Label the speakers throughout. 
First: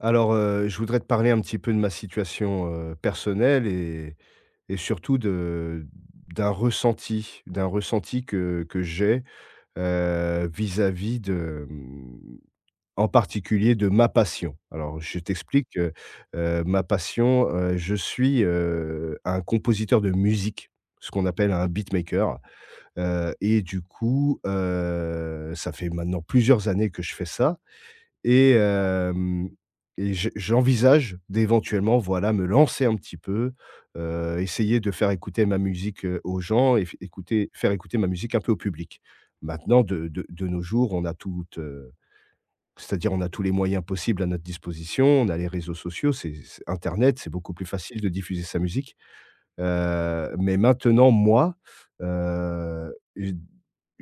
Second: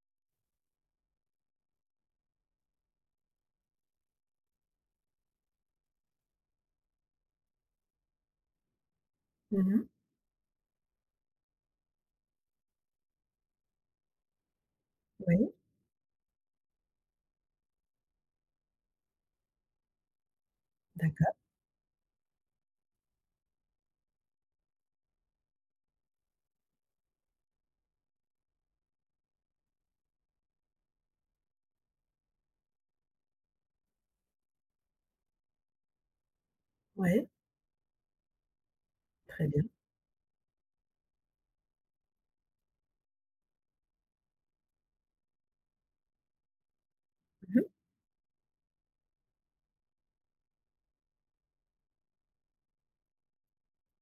Speaker 1: Alors, je voudrais te parler un petit peu de ma situation, personnelle et surtout de d'un ressenti que j'ai,
Speaker 2: Mmh mh.
Speaker 1: vis-à-vis de, en particulier de ma passion. Alors je
Speaker 2: Oui,
Speaker 1: t'explique, ma passion, je suis, un compositeur de musique, ce qu'on
Speaker 2: d'accord,
Speaker 1: appelle un beatmaker, et du coup, ça fait maintenant plusieurs années que je fais ça et hem et je j'envisage d'éventuellement, voilà, me lancer un petit peu, essayer de faire écouter ma musique, aux gens et f
Speaker 2: ouais,
Speaker 1: écouter faire écouter ma musique un peu au public.
Speaker 2: très bien.
Speaker 1: Maintenant de nos jours, c'est-à-dire on a tous les moyens possibles à notre disposition, on a les réseaux sociaux, c'est internet, c'est beaucoup
Speaker 2: Mmh mh.
Speaker 1: plus facile de diffuser sa musique. Mais maintenant moi, j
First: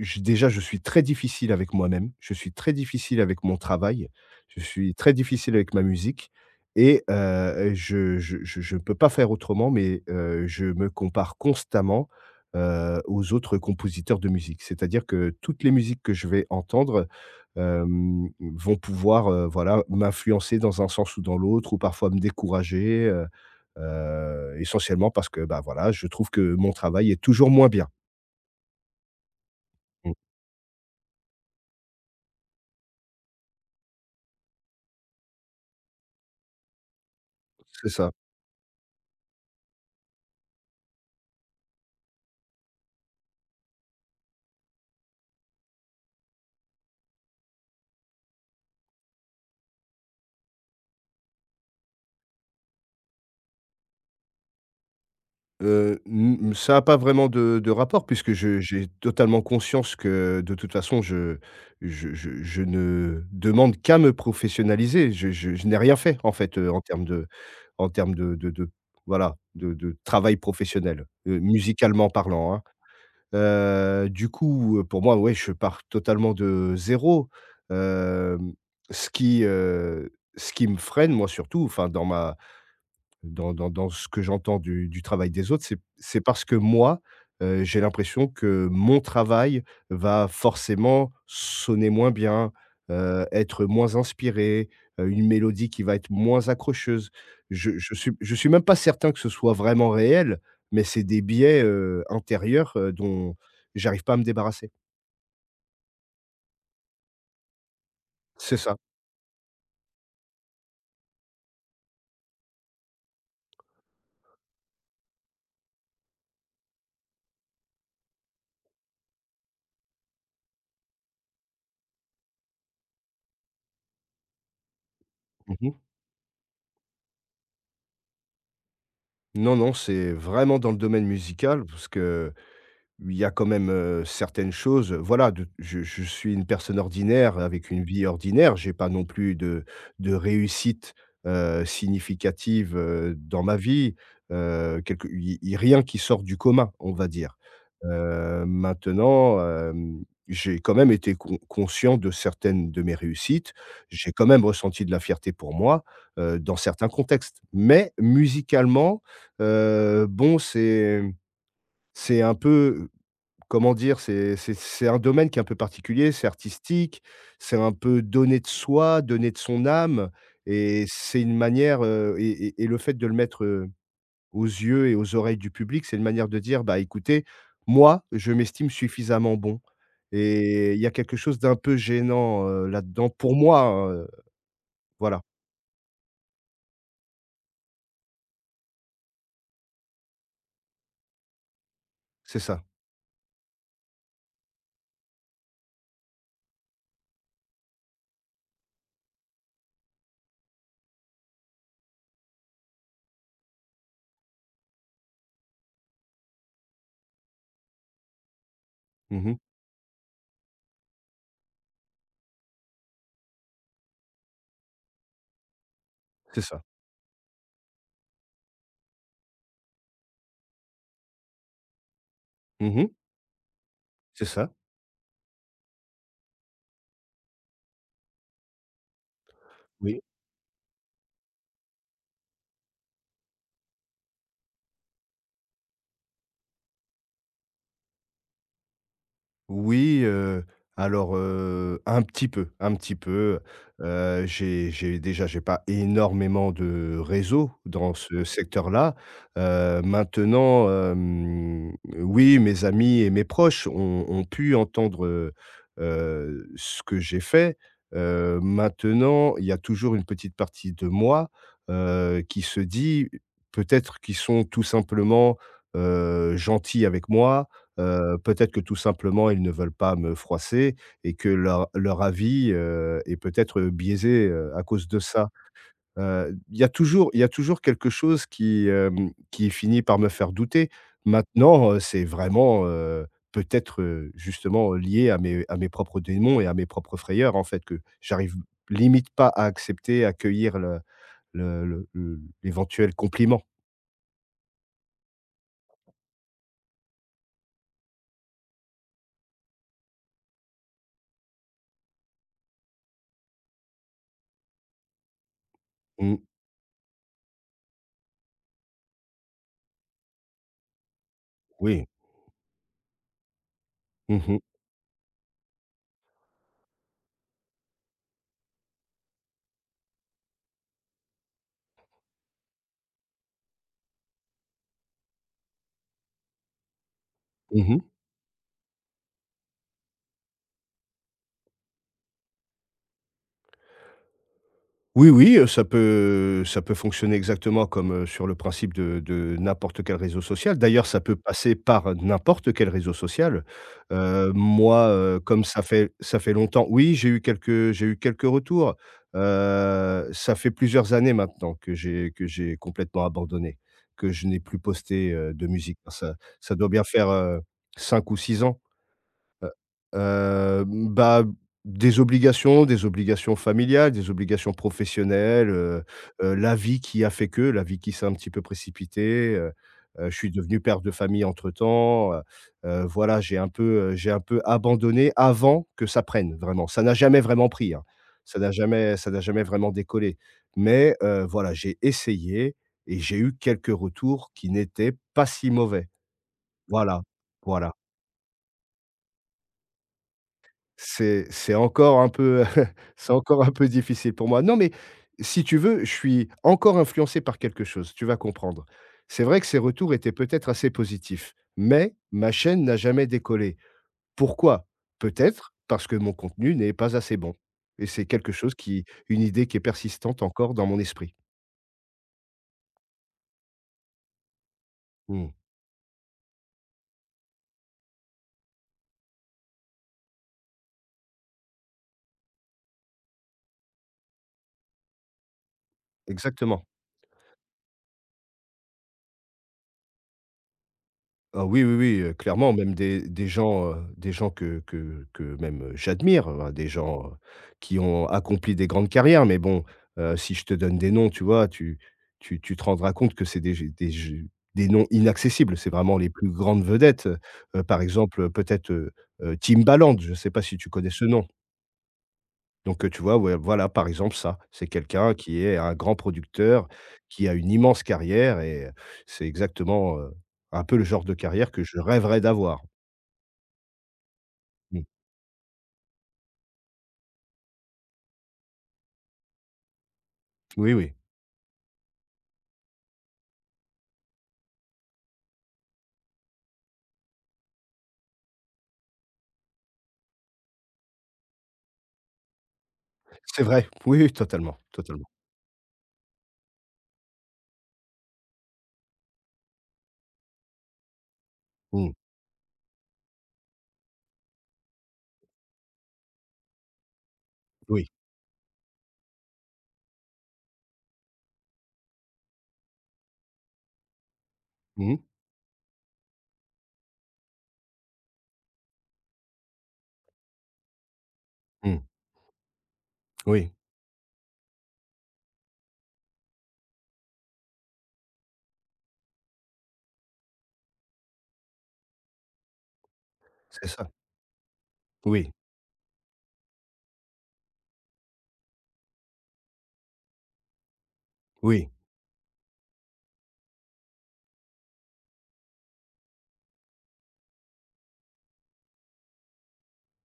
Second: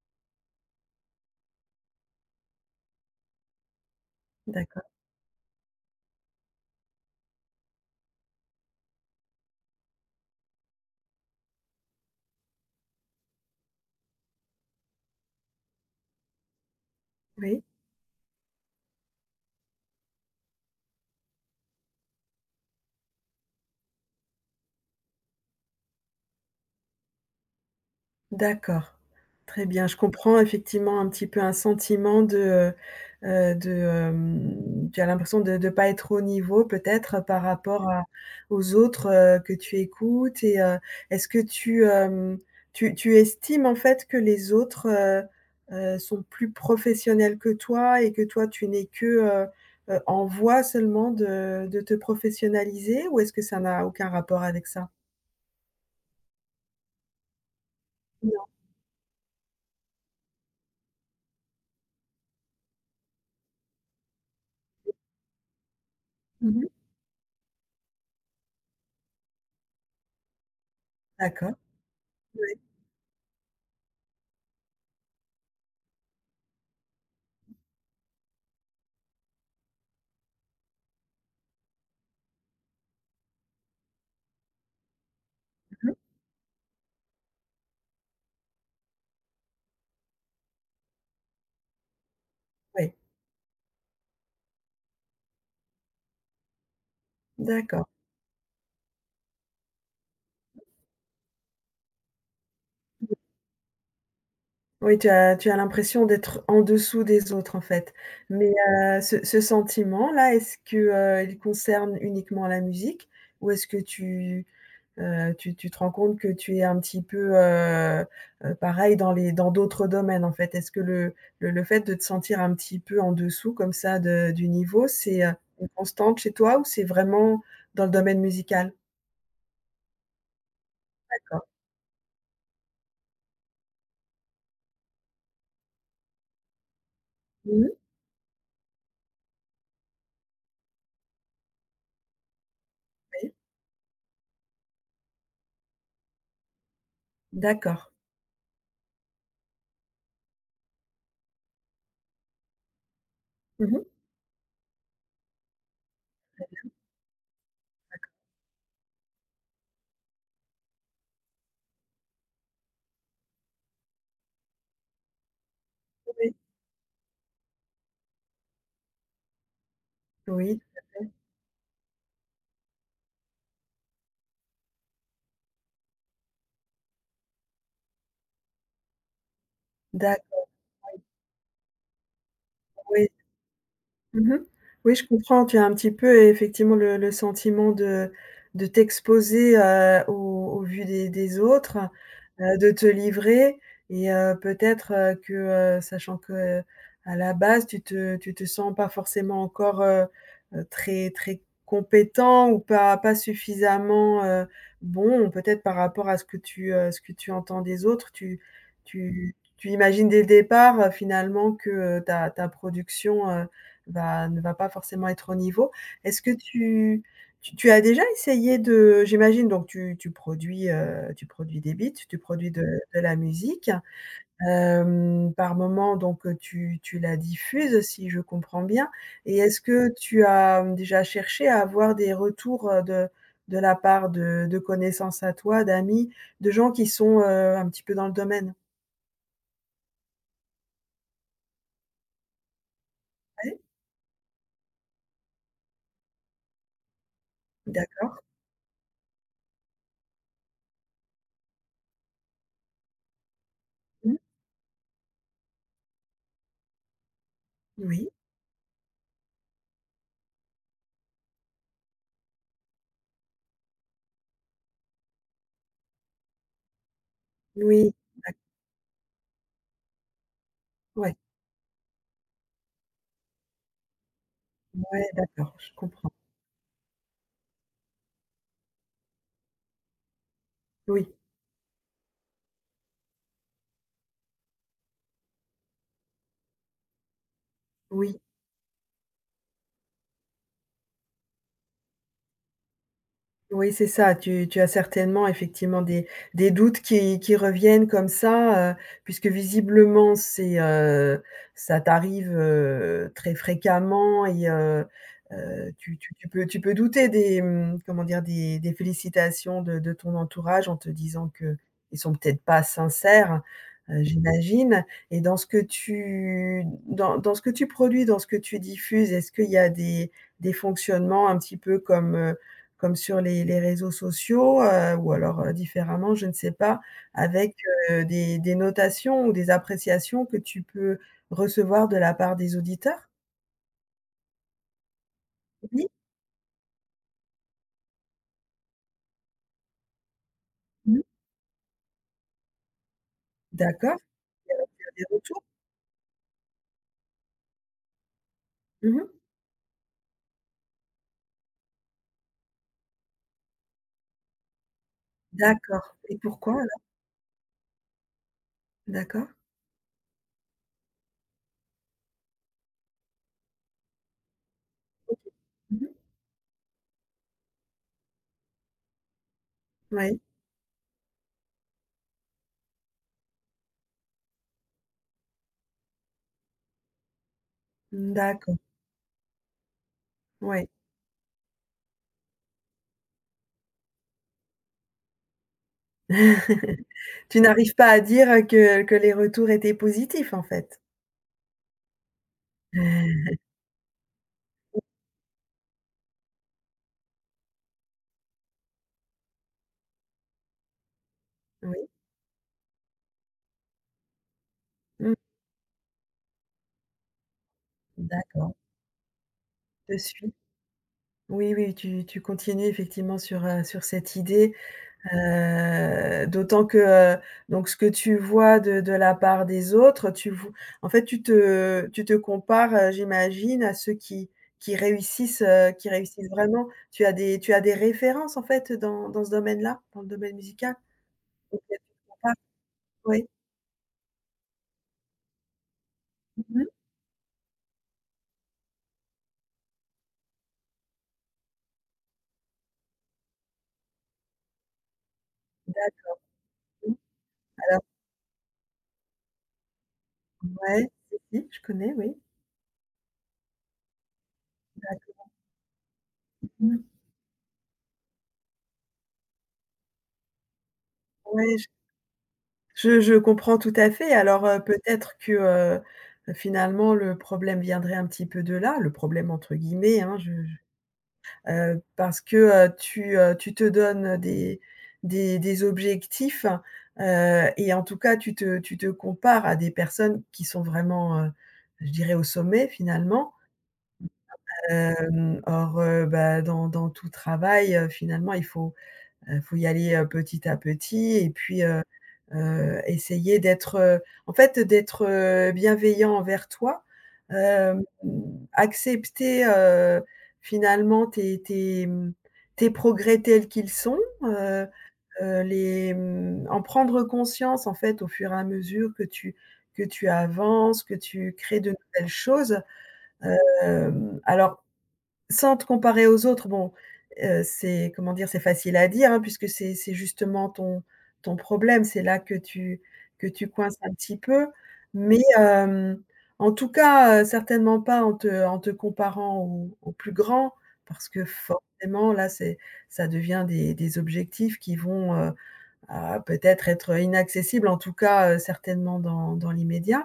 Speaker 1: j déjà je suis très difficile avec moi-même, je suis très difficile avec mon travail, je
Speaker 2: D'accord,
Speaker 1: suis très difficile avec ma musique, et je ne peux pas faire autrement, mais je me compare constamment, aux autres compositeurs de musique. C'est-à-dire que toutes les musiques que je vais entendre,
Speaker 2: oui.
Speaker 1: vont pouvoir, voilà, m'influencer dans un sens ou dans l'autre ou parfois me décourager, essentiellement parce que, bah, voilà, je trouve que mon travail est toujours moins bien.
Speaker 2: D'accord. Très bien, je
Speaker 1: Mmh,
Speaker 2: comprends effectivement un petit peu un sentiment heu de, tu as l'impression de pas être au niveau peut-être par
Speaker 1: c'est
Speaker 2: rapport à
Speaker 1: ça.
Speaker 2: aux autres, que tu écoutes et est-ce que tu, tu estimes en fait que les autres, sont plus professionnels que toi et que toi tu n'es que, en voie seulement de te professionnaliser ou est-ce que ça n'a aucun rapport avec ça?
Speaker 1: Mmh, Ça a pas vraiment de rapport puisque
Speaker 2: Non.
Speaker 1: je j'ai totalement conscience que, de toute façon, je ne demande qu'à me professionnaliser. Je n'ai rien fait, en fait,
Speaker 2: Mmh.
Speaker 1: en termes de en termes de de de voilà, de travail professionnel,
Speaker 2: D'accord.
Speaker 1: musicalement parlant,
Speaker 2: Oui.
Speaker 1: hein. Du coup, pour moi, ouais, je pars totalement de zéro. Hem, Ce qui, me freine, moi, surtout, enfin dans ma dans dans dans ce que j'entends du travail des autres, c'est
Speaker 2: Mmh.
Speaker 1: c'est parce que moi, j'ai l'impression que mon travail va forcément sonner moins bien,
Speaker 2: Oui.
Speaker 1: être moins inspiré, une mélodie qui va être moins accrocheuse. Je
Speaker 2: D'accord.
Speaker 1: je suis je suis même pas certain que ce soit vraiment réel, mais c'est des biais, intérieurs, dont j'arrive pas à me débarrasser.
Speaker 2: Oui, tu as l'impression d'être en dessous des autres, en fait. Mais,
Speaker 1: C'est ça.
Speaker 2: ce sentiment-là, est-ce que, il concerne uniquement la musique? Ou est-ce que tu, tu te rends compte que tu es un petit peu, pareil dans les dans d'autres domaines, en fait? Est-ce que le fait de te sentir un petit peu en dessous comme ça de du niveau, c'est, une
Speaker 1: Mmh.
Speaker 2: constante chez toi ou c'est vraiment dans le domaine musical?
Speaker 1: Non, non, c'est vraiment dans le domaine
Speaker 2: D'accord.
Speaker 1: musical parce que il y a quand même, certaines choses, voilà, de je suis une personne ordinaire avec
Speaker 2: Mmh.
Speaker 1: une vie ordinaire. J'ai pas non plus de réussite, significative,
Speaker 2: Oui.
Speaker 1: dans ma vie, quelque i i rien qui sort du commun, on va dire.
Speaker 2: D'accord.
Speaker 1: Maintenant, j'ai quand même été conscient de certaines de mes réussites.
Speaker 2: Mmh.
Speaker 1: J'ai quand même ressenti de la fierté pour moi, dans certains contextes. Mais musicalement, bon, c'est un peu. Comment dire? C'est un domaine qui est un peu particulier, c'est
Speaker 2: Oui.
Speaker 1: artistique, c'est un peu donner de soi, donner de son âme
Speaker 2: Oui, tout
Speaker 1: et c'est une manière, et le fait de le mettre, aux yeux et aux oreilles du public, c'est une manière de dire: «Bah, écoutez, moi, je m'estime suffisamment bon» et il y a quelque chose d'un peu gênant, là-dedans
Speaker 2: oui.
Speaker 1: pour moi, hein,
Speaker 2: Mmh mh. Oui, je
Speaker 1: voilà,
Speaker 2: comprends. Tu as un petit peu effectivement le sentiment de t'exposer, aux aux vues des autres,
Speaker 1: c'est ça.
Speaker 2: de te livrer et peut-être, que, sachant qu'à la base tu te sens pas forcément encore, très très compétent ou pas suffisamment, bon, peut-être par rapport à ce que tu entends des autres, tu
Speaker 1: Mmh.
Speaker 2: imagines dès le départ, finalement que, ta production, Va ne va pas forcément être au niveau. Est-ce que
Speaker 1: C'est ça.
Speaker 2: tu as déjà essayé de j'imagine donc tu produis, tu produis des beats, tu produis de
Speaker 1: Mmh.
Speaker 2: la musique.
Speaker 1: C'est ça,
Speaker 2: Hem, par moment donc tu la diffuses si je comprends bien et est-ce que
Speaker 1: oui.
Speaker 2: tu as déjà cherché à avoir des retours, de la part de connaissances à toi, d'amis, de gens qui sont, un petit peu dans le domaine?
Speaker 1: Oui, alors, un petit peu, un petit peu.
Speaker 2: Ouais,
Speaker 1: J'ai pas énormément de réseau dans
Speaker 2: d'accord.
Speaker 1: ce secteur-là. Maintenant, oui, mes amis et mes proches ont
Speaker 2: Mmh.
Speaker 1: ont pu entendre, ce que j'ai fait.
Speaker 2: Oui,
Speaker 1: Maintenant, il y a toujours une petite partie de moi, qui se dit, peut-être qu'ils sont tout simplement, gentils avec moi.
Speaker 2: oui, d'ac
Speaker 1: Peut-être que tout simplement, ils ne veulent pas me froisser et
Speaker 2: ouais,
Speaker 1: que leur avis, est peut-être biaisé, à cause de
Speaker 2: ouais,
Speaker 1: ça.
Speaker 2: d'accord, je comprends.
Speaker 1: Il y a toujours il y a toujours quelque chose qui finit par me faire douter.
Speaker 2: Oui.
Speaker 1: Maintenant, c'est vraiment, peut-être, justement, lié à mes propres démons et à mes propres frayeurs, en fait, que
Speaker 2: Oui,
Speaker 1: j'arrive limite pas à accepter, à accueillir le l'éventuel compliment.
Speaker 2: oui, c'est ça. Tu as certainement effectivement des doutes qui reviennent comme ça, puisque visiblement c'est, ça t'arrive, très fréquemment et tu
Speaker 1: Mmh,
Speaker 2: peux tu peux douter des, mmh, comment dire? Des félicitations de ton entourage en te disant
Speaker 1: oui.
Speaker 2: qu'ils sont peut-être pas sincères,
Speaker 1: Mmh mh.
Speaker 2: j'imagine et dans ce que tu dans dans ce que tu produis, dans ce que tu diffuses, est-ce qu'il y a des fonctionnements un petit peu comme, comme sur les réseaux sociaux, ou alors, différemment, je ne sais pas, avec,
Speaker 1: Mmh.
Speaker 2: des notations ou des appréciations que tu peux recevoir de la part des auditeurs?
Speaker 1: Oui, oui, ça
Speaker 2: Oui?
Speaker 1: peut ça peut fonctionner exactement comme, sur le principe de n'importe quel réseau social. D'ailleurs, ça
Speaker 2: Mmh.
Speaker 1: peut passer par n'importe quel réseau social.
Speaker 2: D'accord et avec,
Speaker 1: Moi,
Speaker 2: des retours?
Speaker 1: comme ça fait longtemps, oui, j'ai eu quelques retours.
Speaker 2: Mmh.
Speaker 1: Ça fait plusieurs années maintenant que j'ai complètement abandonné, que je n'ai plus posté, de musique.
Speaker 2: D'accord
Speaker 1: Ça
Speaker 2: et
Speaker 1: ça
Speaker 2: pourquoi
Speaker 1: doit bien
Speaker 2: alors?
Speaker 1: faire, 5 ou 6 ans.
Speaker 2: D'accord.
Speaker 1: Heu, Bah, des obligations familiales, des obligations professionnelles,
Speaker 2: Mmh.
Speaker 1: la vie qui a fait que, la vie qui s'est un petit peu précipitée, je
Speaker 2: Oui.
Speaker 1: suis devenu père de famille entre-temps, voilà, j'ai un peu abandonné avant que ça prenne vraiment. Ça n'a jamais vraiment pris, hein.
Speaker 2: Mmh,
Speaker 1: Ça n'a
Speaker 2: d'accord.
Speaker 1: jamais ça n'a jamais vraiment décollé.
Speaker 2: Oui.
Speaker 1: Mais, voilà, j'ai essayé et j'ai eu quelques retours qui n'étaient pas si mauvais. Voilà,
Speaker 2: Tu
Speaker 1: voilà.
Speaker 2: n'arrives pas à dire, que les retours étaient positifs, en fait?
Speaker 1: C'est encore un peu c'est encore un peu difficile pour moi. Non, mais si tu veux, je suis encore influencé par quelque chose, tu vas comprendre. C'est vrai que ces retours étaient peut-être assez positifs,
Speaker 2: Oui.
Speaker 1: mais ma chaîne n'a jamais décollé. Pourquoi?
Speaker 2: Mmh.
Speaker 1: Peut-être parce que mon contenu n'est pas assez bon et c'est quelque chose
Speaker 2: D'accord,
Speaker 1: qui une idée qui est
Speaker 2: je
Speaker 1: persistante
Speaker 2: suis.
Speaker 1: encore dans mon esprit.
Speaker 2: Oui, oui, tu continues effectivement sur, sur cette idée.
Speaker 1: Mmh,
Speaker 2: D'autant que, donc ce que tu vois de la part des autres, tu vo en fait, tu te compares, j'imagine à ceux qui réussissent, qui réussissent
Speaker 1: exactement.
Speaker 2: vraiment. Tu as des références, en fait, dans dans ce domaine-là, dans le domaine musical?
Speaker 1: Ah oui, oui,
Speaker 2: Auquel tu
Speaker 1: oui,
Speaker 2: te compares?
Speaker 1: clairement, même des
Speaker 2: Oui.
Speaker 1: gens, des gens que même, j'admire, des
Speaker 2: Mmh.
Speaker 1: gens, qui ont accompli des grandes carrières. Mais bon, si je te donne des noms, tu vois, tu te rendras compte que c'est des noms inaccessibles. C'est vraiment les
Speaker 2: D'accord.
Speaker 1: plus grandes vedettes,
Speaker 2: Alors
Speaker 1: par exemple, peut-être, Timbaland, je ne sais pas si tu
Speaker 2: ouais,
Speaker 1: connais ce
Speaker 2: si,
Speaker 1: nom?
Speaker 2: si, je connais, oui.
Speaker 1: Donc, tu vois? Ouais, voilà, par exemple, ça. C'est quelqu'un
Speaker 2: D'accord.
Speaker 1: qui est un grand producteur,
Speaker 2: Mmh.
Speaker 1: qui a une immense carrière et c'est exactement, un peu le genre de carrière que
Speaker 2: Ouais,
Speaker 1: je rêverais d'avoir.
Speaker 2: je comprends tout à fait. Alors,
Speaker 1: Mmh.
Speaker 2: peut-être que, finalement, le problème viendrait un petit peu de là, «le problème» entre guillemets, hein, je
Speaker 1: Oui, oui.
Speaker 2: je parce que, tu, tu te donnes des objectifs, et en tout cas, tu te compares à des personnes qui sont vraiment, je dirais au sommet finalement.
Speaker 1: C'est vrai. Oui, oui, totalement, totalement.
Speaker 2: Hem, or, bah, dans tout travail, finalement, il faut faut y aller, petit à petit et puis,
Speaker 1: Mmh.
Speaker 2: essayer d'être, en fait, d'être, bienveillant envers toi. Hem,
Speaker 1: Oui.
Speaker 2: accepter, finalement tes tes, mmh, tes progrès tels qu'ils sont, heu
Speaker 1: Mmh mh.
Speaker 2: les, mmh, en prendre conscience, en fait, au fur et à mesure que tu avances, que tu crées de
Speaker 1: Mmh.
Speaker 2: nouvelles choses.
Speaker 1: Oui,
Speaker 2: Hem, alors sans te comparer aux autres, bon, c'est comment dire? C'est facile à dire, hein, puisque c'est justement ton problème. C'est là que tu
Speaker 1: c'est
Speaker 2: coinces
Speaker 1: ça.
Speaker 2: un petit peu. Mais,
Speaker 1: Oui,
Speaker 2: hem, en tout cas, certainement pas en te comparant aux aux plus grands parce que
Speaker 1: oui.
Speaker 2: forcément là, c'est ça devient des objectifs qui vont, ah, peut-être être inaccessibles, en tout cas, certainement dans l'immédiat.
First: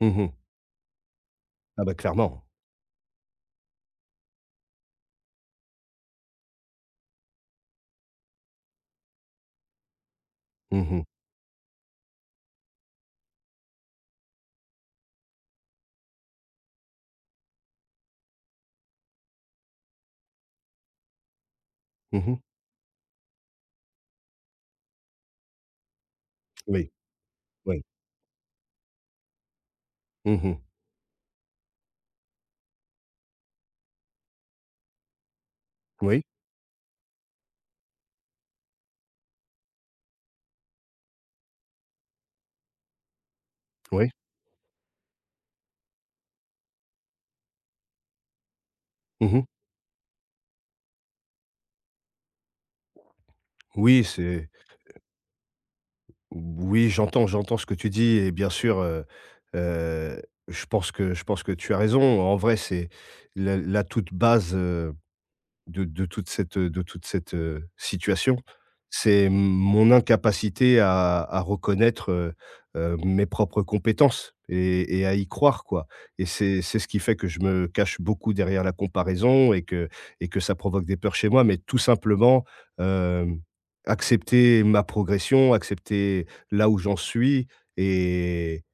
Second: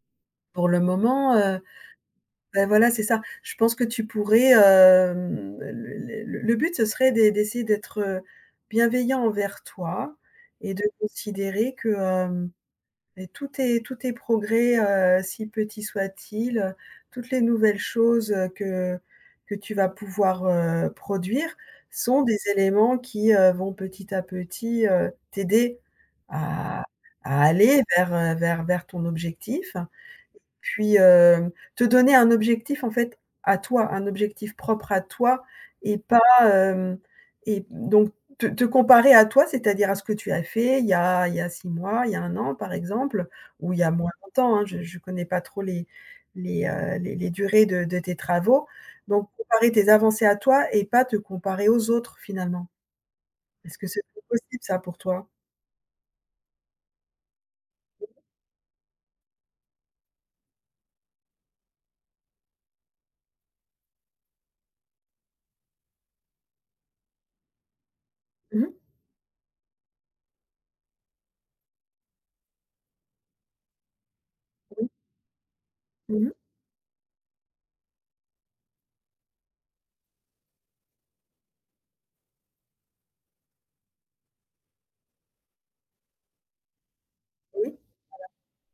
Speaker 1: Mmh.
Speaker 2: Pour le moment,
Speaker 1: Ah bah, clairement.
Speaker 2: ben voilà, c'est ça. Je pense que tu pourrais, hem, le but, ce serait d'e d'essayer d'être, bienveillant envers toi et de
Speaker 1: Mmh mh.
Speaker 2: considérer que, hem, beh, tous tes progrès, si petits soient-ils, toutes les nouvelles choses, que tu vas pouvoir, produire sont des
Speaker 1: Mmh.
Speaker 2: éléments qui, vont petit à petit, t'aider à
Speaker 1: Oui, oui.
Speaker 2: aller vers, vers ton objectif
Speaker 1: Mmh.
Speaker 2: puis te donner un objectif en fait à toi, un objectif propre à toi et pas,
Speaker 1: Oui,
Speaker 2: hem et donc te comparer à toi, c'est-à-dire à ce que tu as fait il y a 6 mois, il y a 1 an par exemple, ou il y a
Speaker 1: oui.
Speaker 2: moins longtemps, hein, je connais pas trop les les durées de tes travaux, donc
Speaker 1: Mmh.
Speaker 2: comparer tes avancées à toi et pas te comparer aux autres finalement. Est-ce que c'est
Speaker 1: Oui, c'est
Speaker 2: possible ça pour toi?
Speaker 1: Oui, j'entends ce que tu dis et bien sûr, heu, je pense que tu as raison. En vrai, c'est la toute base, de toute cette, situation.
Speaker 2: Mmh.
Speaker 1: C'est mon incapacité à reconnaître, mes propres compétences
Speaker 2: Oui.
Speaker 1: et à y croire, quoi, et
Speaker 2: Mmh.
Speaker 1: c'est ce qui fait que je me cache beaucoup derrière la comparaison et que ça provoque des peurs chez moi, mais tout simplement, hem, accepter ma progression, accepter là où j'en suis
Speaker 2: Oui.
Speaker 1: et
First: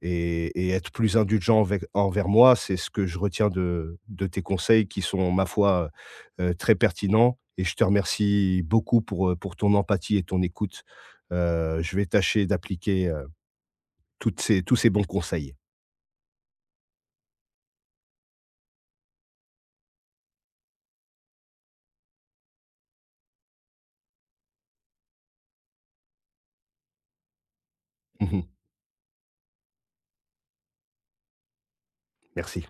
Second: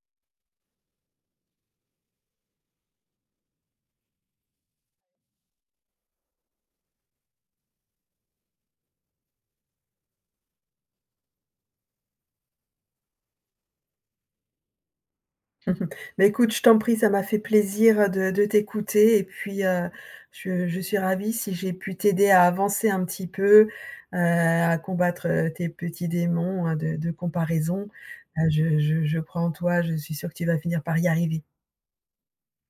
Speaker 1: et être plus indulgent envec envers moi, c'est ce que je retiens de tes conseils qui sont, ma foi, très pertinents, et je te remercie beaucoup pour ton empathie et ton écoute. Je vais tâcher d'appliquer, toutes ces tous ces bons conseils.
Speaker 2: Mais écoute, je t'en prie, ça m'a fait plaisir, de t'écouter et puis, je suis ravie si j'ai pu t'aider à avancer un petit peu, à combattre, tes petits démons, de comparaison. Je crois en toi, je suis sûre que tu vas finir par y arriver.
Speaker 1: Merci.